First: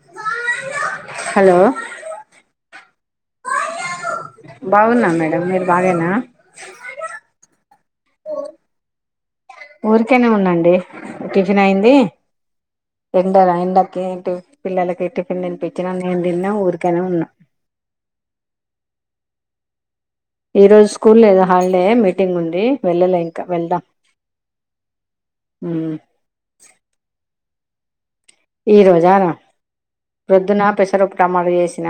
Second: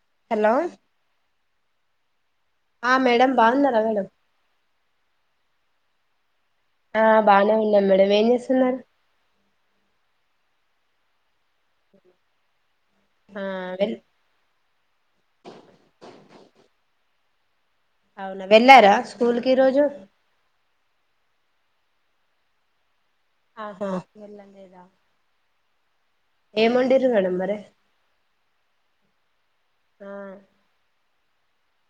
అ hello hello ఆ madam బాగున్నారా madam బాగున్నా మేడం మీరు బాగానా ఆ బానే ఉన్నమ్ మేడం ఏమ్ జేసున్నారు ఊరికేనే ఉన్నండి టిఫన్ అయింది ఆ ఎండ వెల్ ఎండకింటి పిల్లకి టిఫిన్ తినిపించినా నేను తిన్నా ఊరికనే ఉన్నా అవునా వెళ్ళారా స్కూల్ కీరోజు ఈ రోజు స్కూల్ లేదో హాలిడే మీటింగ్ ఉంంది వెళ్ళలే ఇంకా ఆహా వెల్లలేదా ఉ ఏం వండిన్రు మేడం మరి ఈ రోజా ఆ ప్రొద్దున పెసర పప్పు టమోటా చేసిన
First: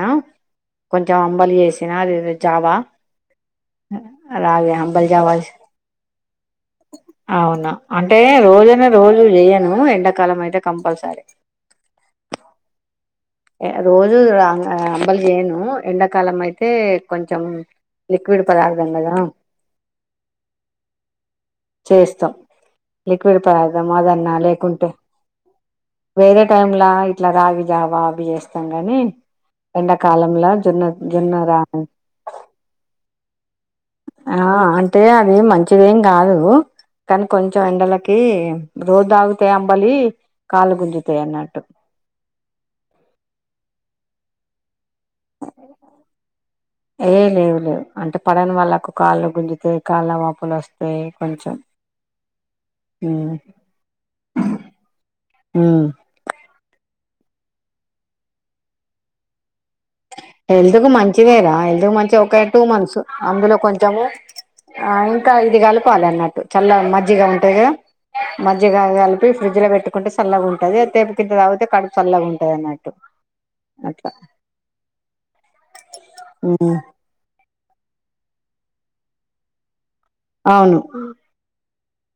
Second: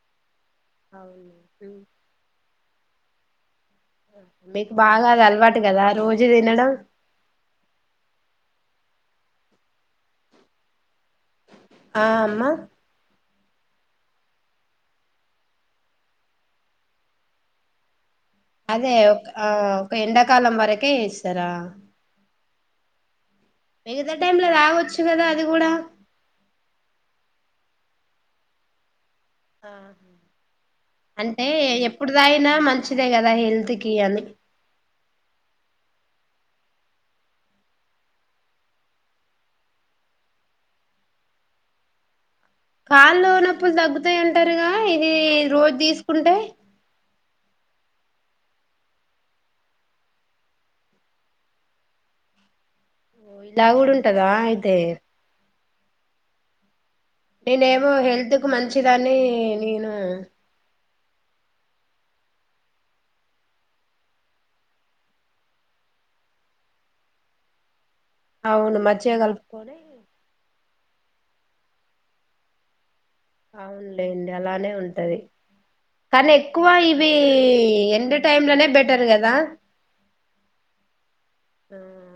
కొంచెం అంబలు అవును చేసినా అది చావా మీకు అలాగే బాగా అంబల్ అది జావా అలవాటు కదా రోజు తినడం అవును అంటే రోజు రోజు చేయను ఎండాకాలం అయితే కంపల్సరీ ఆ అమ్మా రోజు అంబలు చేయను ఎండాకాలం అయితే కొంచెం లిక్విడ్ పదార్థం అదే కదా ఒక ఆ ఒక ఎండాకాలం వరకే ఇస్తారా కుడితి తాగుతాం మిగతా అదన్నా టైమ్ లో లేకుంటే తాగొచ్చు కదా అది కూడా వేరే టైమ్లా ఇట్లా రా జావా చేస్తాం గాని ఆహ ఎండాకాలంలో జొన్న జొన్న అంటే రా ఎప్పుడు దాగినా మంచిదే కదా పహ ఆ అంటే అది మంచి ఇదేం కాదు కానీ కొంచెం ఎండలకి రోజు తాగుతే అంబలి కాళ్లు గుంజుతాయి అన్నట్టు కాళ్లు నొప్పి అప్పులు తగ్గుతాయి ఉంటారుగా ఈ రోజు తీసుకుంటే ఏ లేవు లేవు అంటే పడని వాళ్ళకు కాళ్ళు గుంజుతాయి కాళ్ళ వాపులు వస్తాయి కొంచెం ఉమ్ ఓ ఇలా కూడా ఉంటదా అయితే ఉమ్ నేనేమో హెల్త్ కు మంచిదని నేను హెల్త్ కు మంచిదేరా హెల్తు మంచిగా ఒక టూ మంత్స్ అందులో కొంచెము ఆ ఇంకా ఇది కలుపాలి అన్నట్టు చల్ల మజ్జిగా ఉంటదే మజ్జిగ అవును మంచిగా గలిపి ఫ్రిడ్జ్ లో కలుపుకొని పెట్టుకుంటే సల్లగా ఉం గదే తెపుకింత తగితే కడుపు సల్లాగా ఉంటది అన్నట్టు అట్లా అవునులెండి అలా నే ఉంటది కానీ ఎక్కువ ఇవి ఎండ టైంలోనే బె పెరుగదా అవును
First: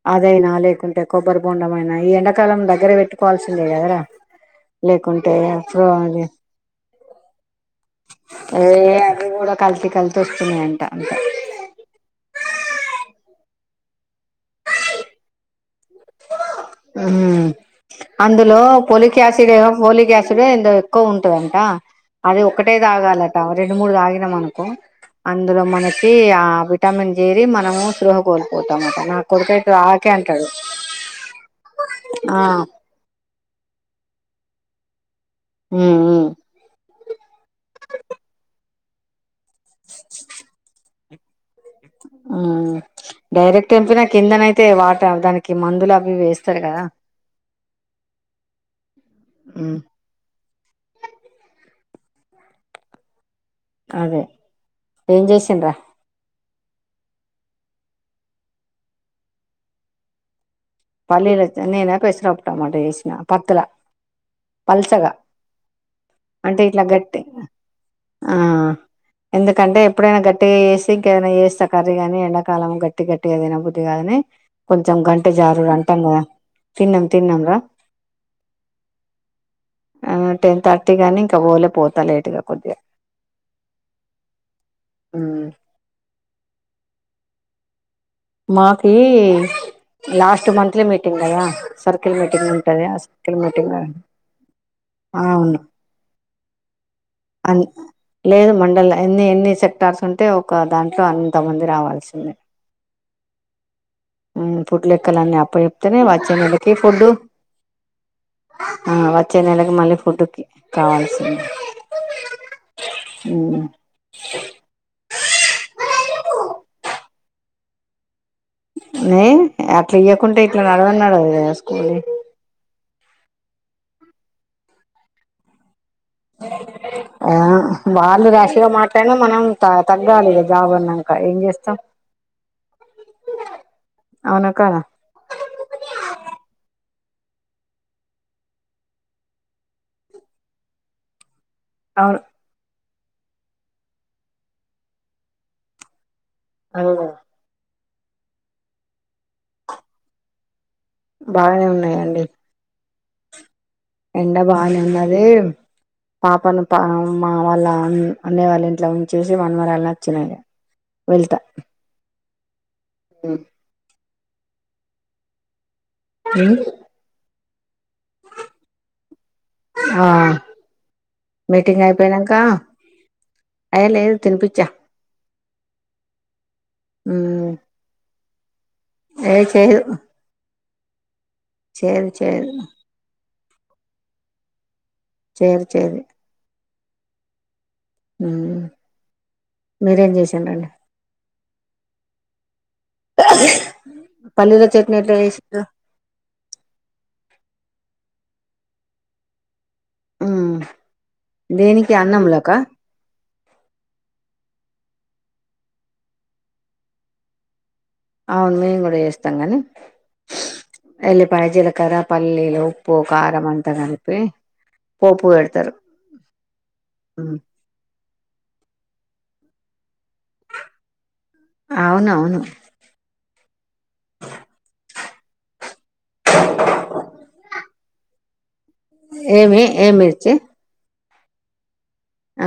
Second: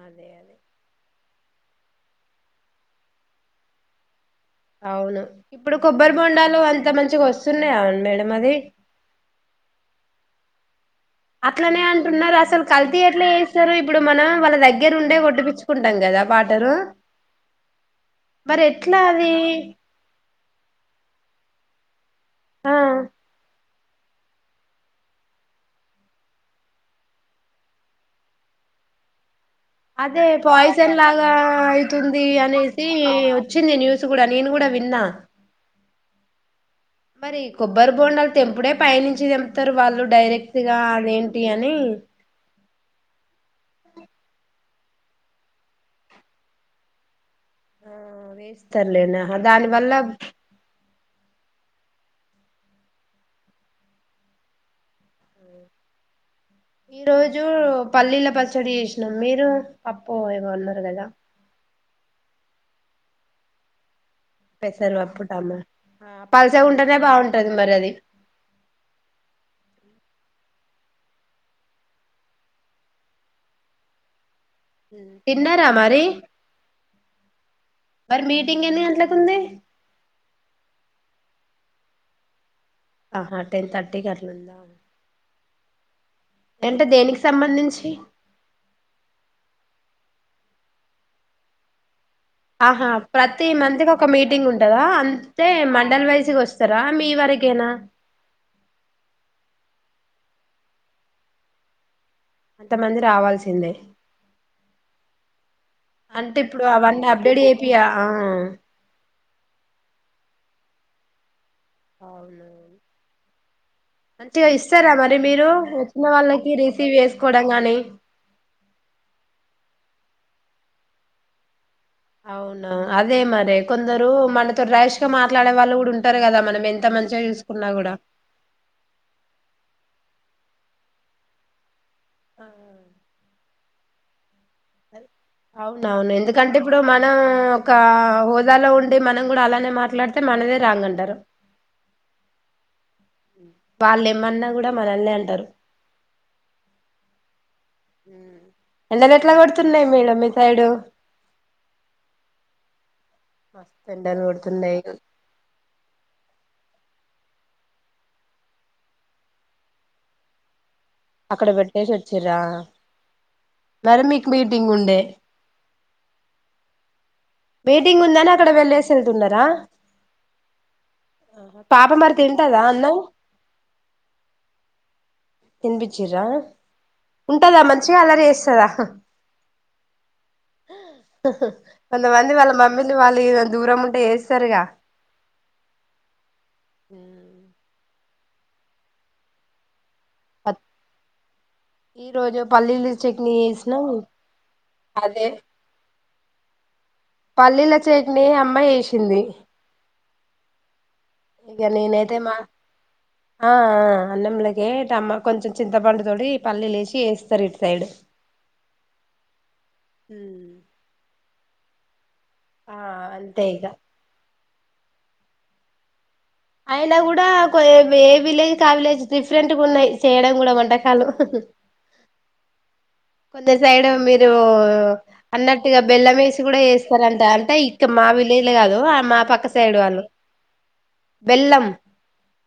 అదే అదయినా అదే లేకుంటే కొబ్బరి బొండమైనా ఈ ఎండకాలం దగ్గర పెట్టుకోవాల్సిందే గదరా అవును ఇప్పుడు కొబ్బరి బొండాలు అంత మంచిగా వస్తున్నాయా అం మేడం అది తుమే అంట అట్లనే అంటున్నారు అసలు కల్తీ ఎట్ల చేస్తారు ఇప్పుడు మన వాళ్ళ దగ్గర ఉండే కొట్టి పిచ్చు ఊహూ అందులో మరి ఎట్లా పోలిక్ అది యాసిడో ఫోలిక్ యాసిడో ఏందో ఎక్కువ ఉంటదంట. అది ఒక్కటే ఆ తాగాలట. రెండు మూడు తాగిన మనుకో అందులో మనకి ఆ విటమిన్ జేరి మనము స్పృహ కోల్పోతామాట నాకు కొడుకైతే ఆకే అంటాడు జన్ లాగా ఐతుంది ఆ అనేసి వచ్చింది న్యూస్ కూడా నేను గూడా విన్నా మ్మ్ హ్మ్ మరి కొబ్బరి బోండాల్ తెంపుడే పైనించి తెంపుతారు వాళ్ళు డైరెక్ట్గా అదేంటి అని హ్మ్ డైరెక్ట్ తెంపినా కిందనయితే వాట దానికి మందులు అవి వేస్తారు కదా ఆ వేస్తారులేనా ఉమ్ దానివల్ల అదే ఏం చేసిండ్రా ఈ రోజు పల్లీల పచ్చడి చేసినం మీరు పప్పు ఏమన్నా పల్లీలి చ్చ నేన పెసరాకుటమాట చేసిన పత్తుల పెసరు పల్చగా పప్పు టమా అంటే పల్సగా ఇట్లా ఉంటేనే గట్టి బాగుంటది మరి అది ఆ ఎందుకంటే ఎప్పుడైనా గట్టిగా చేసి ఇంకేదైనా చేస్తా కర్రీగానీ ఎండాకాలం గట్టి గట్టి గా తిన బుద్ధిగాని కొంచెం గంటి దుర తిన్నారా అంటాం మరి గదా తిన్నాం తిన్నాం రా మరి మీటింగ్ ఎన్ని గంటలకు ఉంది ఆ టెన్ థర్టీకి అ అని ఇంక పోల పోతా లేటుగా కొద్దిగా ఆహా టెన్ థర్టీ కి అట్ల ఉందా హ్మ్ అంటే దేనికి సంబంధించి మాకి లాస్ట్ మంత్లీ మీటింగ్ గదా సర్ ఆహా ప్రతి మంత్కి ఒక మీటింగ్ ఉంటదా అంతే అవును మండలి వైజగా వస్తారా మీ అ వరకేనా కార్ట్స్ ఉంటే ఒక దాంట్లో అంత మంది రావాల్సిందే అంతమంది రావాల్సిందే మ్మ్ ఫుడ్ లెక్కలన్నీ అప్ప చెప్తేనే వచ్చే అంటే ఇప్పుడు నెలకి అవన్నీ ఫుడ్ అప్డేట్ అయిపియా ఆ ఆ వచ్చే నెలకి మళ్ళీ ఫుడ్కి కావాల్సింది. అవునా హ్మ్ మంచిగా ఇస్తారా మరి మీరు వచ్చిన వాళ్ళకి రిసీవ్ చేసు కొడంగానే నే అట్ల ఇయ్యకుంటే ఇట్లా నడవన్ నడవదగద అవునా అదే మరి కొందరు మనతో రేష్ గా మాట్లాడే వాళ్ళు కూడా ఉంట ఆ వాళ్ళు రాష్ గా మాట్లాడిన మనం త తగ్గాలి జాబన్నాంక ఏం చేస్తాం ఆ అవునా కాదా అవునవును ఎందుకంటే ఇప్పుడు మన మనం ఒక హోదాలో ఉండి మనం గూడా అలానే మాట్లాడితే మనదే రాంగ అంటారు అవును వాళ్ళేమన్నా గూడా మనల్నే అంటారు ఆ ఎండలు ఎట్లా కొడుతున్నాయి మీడ మీ సైడు బాగానే ఉన్నాయండి మస్తు ఎండలు ఎండ బానే కొడుతున్నాయి ఉన్నది పాపను పా అమ్మ వాళ్ళ అన్ అన్నయ్య వాళ్ళ ఇంట్లో ఉంచేసి మన మరాలు నచ్చినాయి అక్కడ పెట్టేసి చిర్ర ఉ సరే మీకు మీటింగ్ ఉండే ఊ మీటింగ్ ఉందని అక్కడ వెళ్ళలేస ఆ మీటింగ్ పాప మరి అయిపోనాక తింటదా అన్నం అయ లేదు తినిపచ్చా తి న్పిచిరా ఉంటదా మంచిగా అలా చేేస్త టదా ఏ చేదు కొంత మంది వాళ్ళ మమ్మీని వాళ్ళి దూరం ఉంటే యేస్తరుగా చేయరు చేరు ఆ ఊ మీరేం చేసానండి ఈ రోజు పల్లీలు చట్నీ చేసినాం పల్లీల చట్నీ ఎట్లా అదే చేసిర్రు పల్లీల చట్నీ అమ్మాయి జేసింది మ్మ్ ఇక దేనికి నేనైతే మా అన్నంలోక ఆ అన్నం యే టమ్మా కొంచెం చింతపండు తోడి పల్లీ లేసి వేస్తారు ఇటు సైడ్ అవును మేము కూడా చేస్తాం గాని ఊ యాల్లిపాయ జిలకరా పల్లీలు ఉప్పు అంతే కారం ఇగ అంతా కలిపి పోపు వెడతారు అయిలా కూడా కో ఏ విలేజ్ కా విలేజ్ డిఫరెంట్గా ఉన్నాయి చేయడం కూడా వంటకాలు అవునవును కొంద సైడ్ మీరు అన్నట్ ఇ ఇక బెల్లం వేసి కూడా వేస్తారంట అంటే మావలే ఇలే కాదు ఆ మా పక్క ఏమి సైడ్ ఏ వాళ్ళు మిర్చి బెల్లం ఆ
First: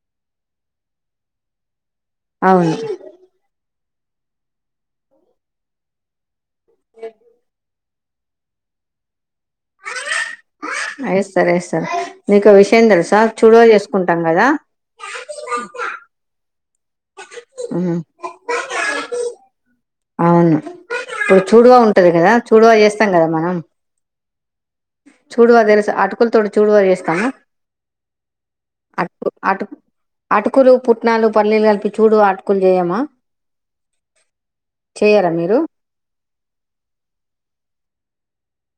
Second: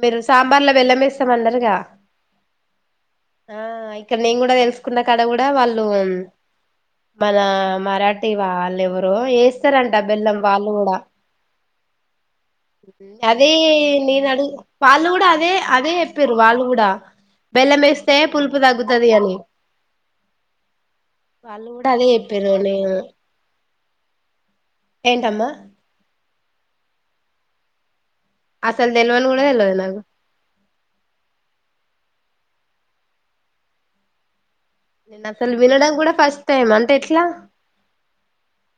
మీరు సాంబార్లో బెల్లం వేస్తాం అన్నారుగా అవును ఆ ఇక్కడ నేను కూడా తెలుసుకున్నా కడ కూడా వాళ్ళు మళ మరాఠీ వాళ్ళు ఎవరో వేస్తారంట బెల్లం వాళ్ళు కూడా ఏస్తారు ఏస్తారు నీకు విషయం తెలుసా అదే చుడువ చేసుకుంటాం నేను అడు కదా వాళ్ళు కూడా అదే అదే చెప్పారు వాళ్ళు కూడా బల్ మ్మ్ మేస్తతే పుల్పు దగుతే ని అవును చూడువా అదే ఉంటది కదా చెప్పిర్రు చూడువా నేను చేస్తాం కదా మనం ఏంటమ్మా చూడుదరస ఆట ముకుల తో చూడు చేస్తాము అసలు అటు తెలవని కూడా అటు తెలవదు నాకు అటుకులు పుట్నాలు పల్లీలు కల్పించ చూడు ఆటుకులు చేయమా చేయరా నన్నస్సలు మీరు వినడాడంం కూడా ఫస్ట్ టైమ్ ఏమంటే ఎట్లా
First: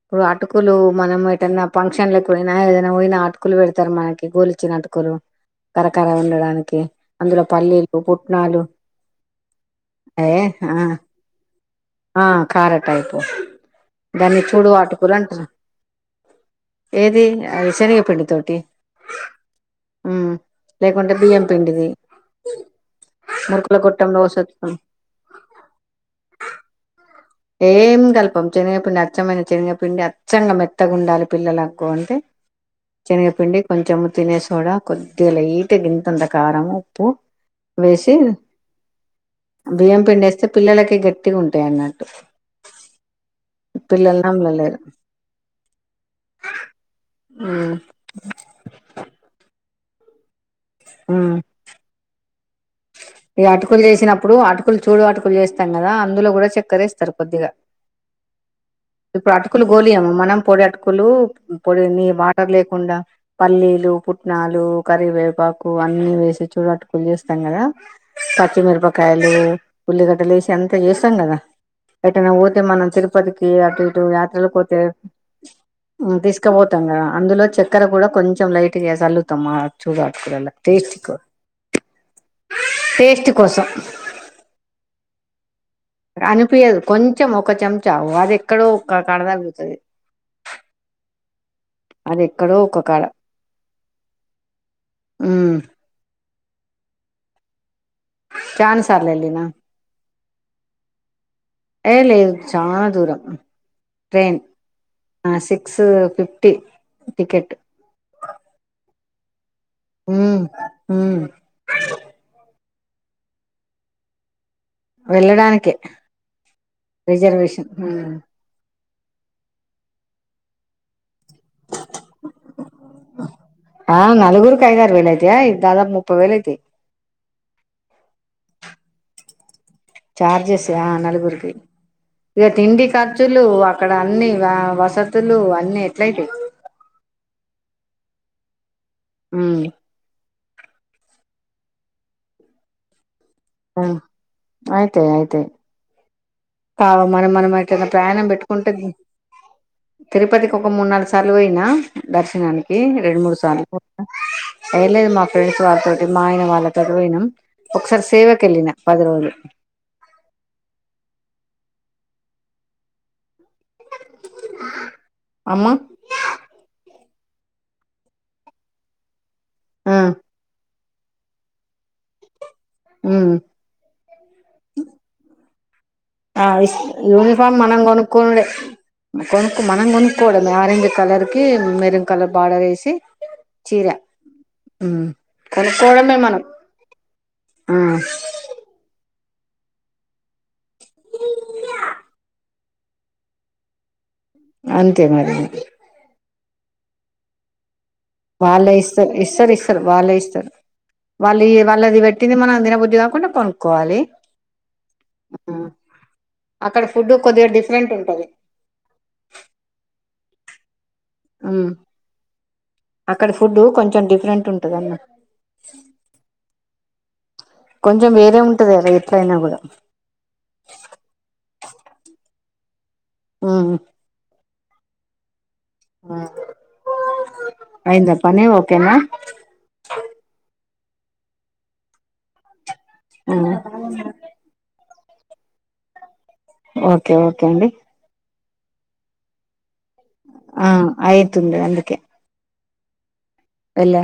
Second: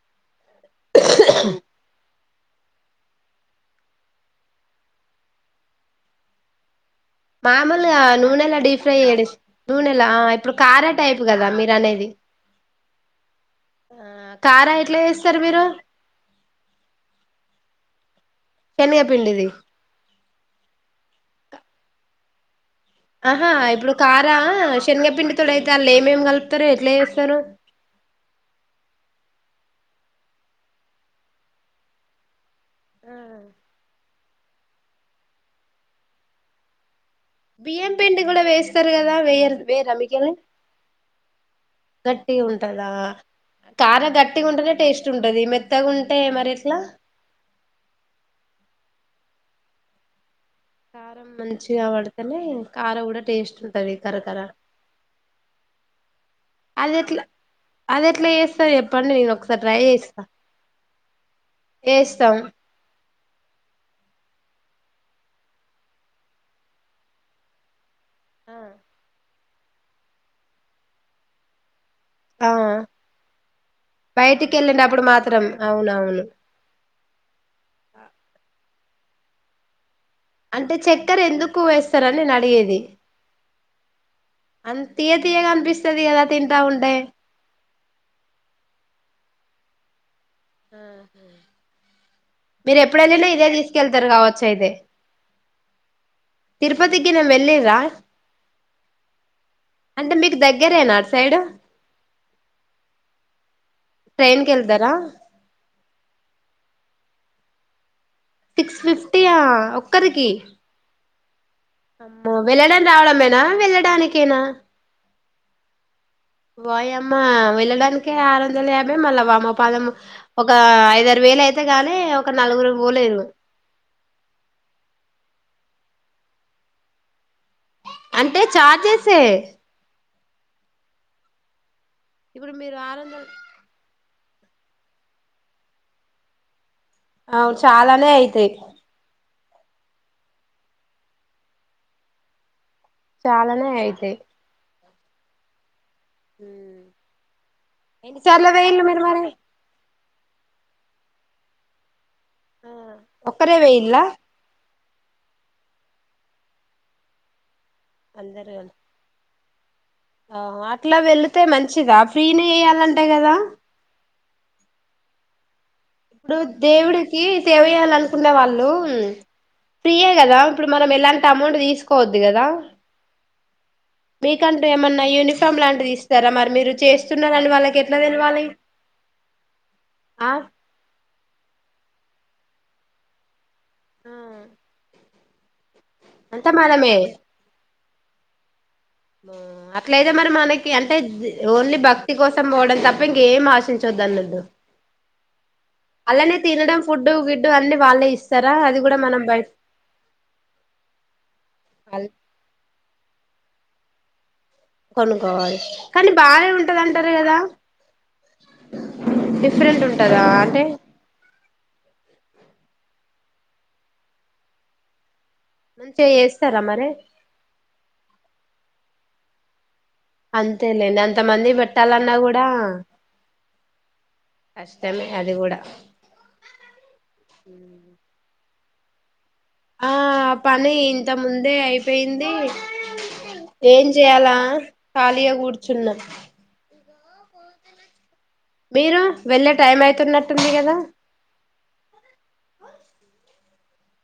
ఇప్పుడు అటుకులు మనం ఏటన్నా ఫంక్షన్ల పోయినా ఏదైనా పోయిన అటుకులు పెడతారు మనకి గోలిచినటుకులు కరకర ఉండడానికి అందులో పల్లీలు మామూలుగా నూనెలా పుట్నాలు డీప్ ఫ్రై చేయ నూనెలా ఏ ఇప్పుడు ఆ కారా టైప్ కదా మీర ఆ కార టైపు ఆ దాన్ని చూడు కారా ఎట్లా వాటుకులు చేస్తారు అంటారు మీరు ఏది అది శనగపిండి తోటి శనగపిండిది లేకుంటే ఉమ్ బియ్యం పిడిది ఆహా ఇప్పుడు కారా శనగపిండి తోడ అయితే ఆలు ఏమేం కలుపుతారుో ఎట్లే ఏం కల్పం చెన్నగ పిండి అచ్చమైన శనగపిిండి అచ్చంగా మెత్తగా ఉండాలి పిల్లలక్కు అంటే ఆ శనగపిండి కొంచెం తినేసోడా కొద్ది లైట్ గింతంత కారం ఉప్పు బియ్యం వేసి పిండి కూడా వేస్తారు కదా వేయరు వేరా బియ్యం పిండి మీకెళ్ళి వేస్తే పిల్లలకి గట్టిగా ఉంటాయి అన్నట్టు గట్టిగా ఉంటదా కార పిల్లలు గట్టిగా ఉంటేనే నమ్మలలేరు టేస్ట్ ఉంటది మెత్తగా ఉంటే మరి ఎట్లా కారం మంచిగా పడుతనే ఈ అటుకులు చేసినప్పుడు అటుకులు చుడో అటుకులు చేస్తాం కదా అందులో కూడా చక్కర అది వేస్తారు ఎట్లా కొద్దిగా అది ఎట్లా చేస్తారు చెప్పండి నేను ఇప్పుడు ఒకసారి అటుకులు ట్రై గోలియము చేస్తా మనం పొడి అటుకులు పొడిని చేస్తాం వాటర్ లేకుండా పల్లీలు పుట్నాలు కరివేపాకు అన్ని వేసి చూడ అటుకులు చేస్త స్తాం కథ పచ్చిమిరపకాయలు ఉల్లిగడ్డలు వేసి అంతా చేస్తాం కదా ఎటైనా ఆ పోతే మనం తిరుపతికి అటు ఇటు యాత్రలకు బయటికి పోతే వెళ్ళినప్పుడు మాత్రం అవునవును తీసుకుపోతాం కదా అందులో చక్కెర కూడా కొంచెం లైట్ క చల్లుతం మా అంటే చక్కెర ఎందుకు వేస్తారని నేను అడిగేది టేస్ట్ కోసం అంత తీయ తీయగా అనిపిస్తది కదా తింటా అనిపియదు ఉంటే కొంచెం ఒక చెంచా అది ఎక్కడో ఒక కాడ వత్తాది అహ ఎక్కడో మీరు ఒక ఎప్పుడు కాడ వెళ్ళిన ఇదే తీసుకెళ్తారు కావచ్చు అయితే ఉమ్ తిరుపతికిగిన వెళ్ళిరా చానా సార్లు వెళ్లిన అంటే మీకు దగ్గరేనా అటు సైడ్ ఏ లేదు చానదురం ట్రెన్ ట్రైన్ కి వెళ్తారా సిక్స్ ఫిఫ్టీ టికెట్ సిక్స్ ఫిఫ్టీయా ఒక్కరికి మ్మ్ మ్మ్ అమ్మో వెళ్లడా రావడమేనా వెళ్ళడానికేనా వెళ్ళడానికి ఓయమ్మా వెళ్ళడానికి ఆరు వందల యా మేం మల్ల వామ పాదం ఒక ఐద వేలు అయితే గానీ ఒక నలుగురు పోలేదు ఆ నలుగురికి ఐదారు వేలు అయితాయా దాదాపు ముప్పు వేలు అయితే అంటే చార్జెస్ ఏ చార్జెస్ ఆ నలుగురికి ఇక ఇప్పుడు మీరు తిండి ఆరు వందలు ఖర్చులు అక్కడ అన్ని ఆ వసతులు అన్నీ ఎట్లయితే అవును చాలానే అయితే ఉ చాలానే అయితే తే అయితే కావు మనం మనంనా ప్రయాణం ఎన్నిసార్లు పెట్టుకుంటు పోయిల్లు మీరు మరి తిరుపతికి ఒక మూడు నాలుగు సార్లు పోయిన దర్శనానికి రెండు మూడు ఒక్కరే సార్లు పోయిల్లా పోయిన ఏ లేదు మా ఫ్రెండ్స్ వాళ్ళతోటి మా ఆయన వాళ్ళతోటి పోయినం ఒకసారి సేవకి అందరు వెళ్లిన పది రోజులు ఆ అట్లా వెళితే మంచిదా ఫ్రీ నే చెయ్యాలి అంట కదా అమ్మ ఇప్పుడు దేవుడికి సేవ చేయల్ల అనుకునే వాళ్లు ఫ్రీ ఆ ఏ కదా ఇప్పుడు మనం ఎలాంటి అమౌంట్ తీసుకోవద్దు కదా ఉమ్ మీకంటూ ఏమన్నా యూనిఫాం ఆమ్లాండిస్ ఆ యూనిఫార్మ్ మనం తెలవాలి కొనుక్కుండే కొనుకు మనం ఆ కొనుక్కోవాలి ఆరెంజ్ కలర్ కి మెరన్ కలర్ బార్డర్ వేసి చీరా ఉమ్ కదా అంత మనమే ఆ అట్లయితే మరి మనకి అంటే ఓన్లీ భక్తి కోసం పోవడం తప్ప ఇంకా ఏం ఆశించవద్దు అన్నది అంతే మరి తినడం ఫుడ్డు విడ్ అం వాళ్ళే ఇస్తారు ఇస్తారు ఇస్తారు వాళ్ళే ఇస్తారు వాళ్ళు వాళ్ళది పెట్టింది మనం తినబుద్ధి కాకుంటే కొను కోవాలి కొనుక్కోవాలి కానీ బాగానే ఉంటది అక్కడ అంటారు ఫుడ్ కదా కొద్దిగా డిఫరెంట్ ఉంటది డిఫరెంట్ ఉంటదా తే ఉమ్ అక్కడ ఫుడ్ కొంచెం డిఫరెంట్ ఉంటదమ్మా మంచి చేస్తారా మరి కొంచెం వేరే ఉంటది గద ఎట్లయినా కూడా. అంతేలేండి అంత మందిక్ పెట్టాలన్నా కూడా ఆ కష్టమే అది కూడా. ఆ అయింద పనీ ఒ కేనా ఆ పనీ ఇంతక్ ముందే అయిపోయిందీ ఏం చేయాలా ఖాళీగ కూర్చున్న. ఓకే ఓకే అండి. మీరూ వెళ్ళట్ ఆ అయితుంది అందుకే. వెళ్ల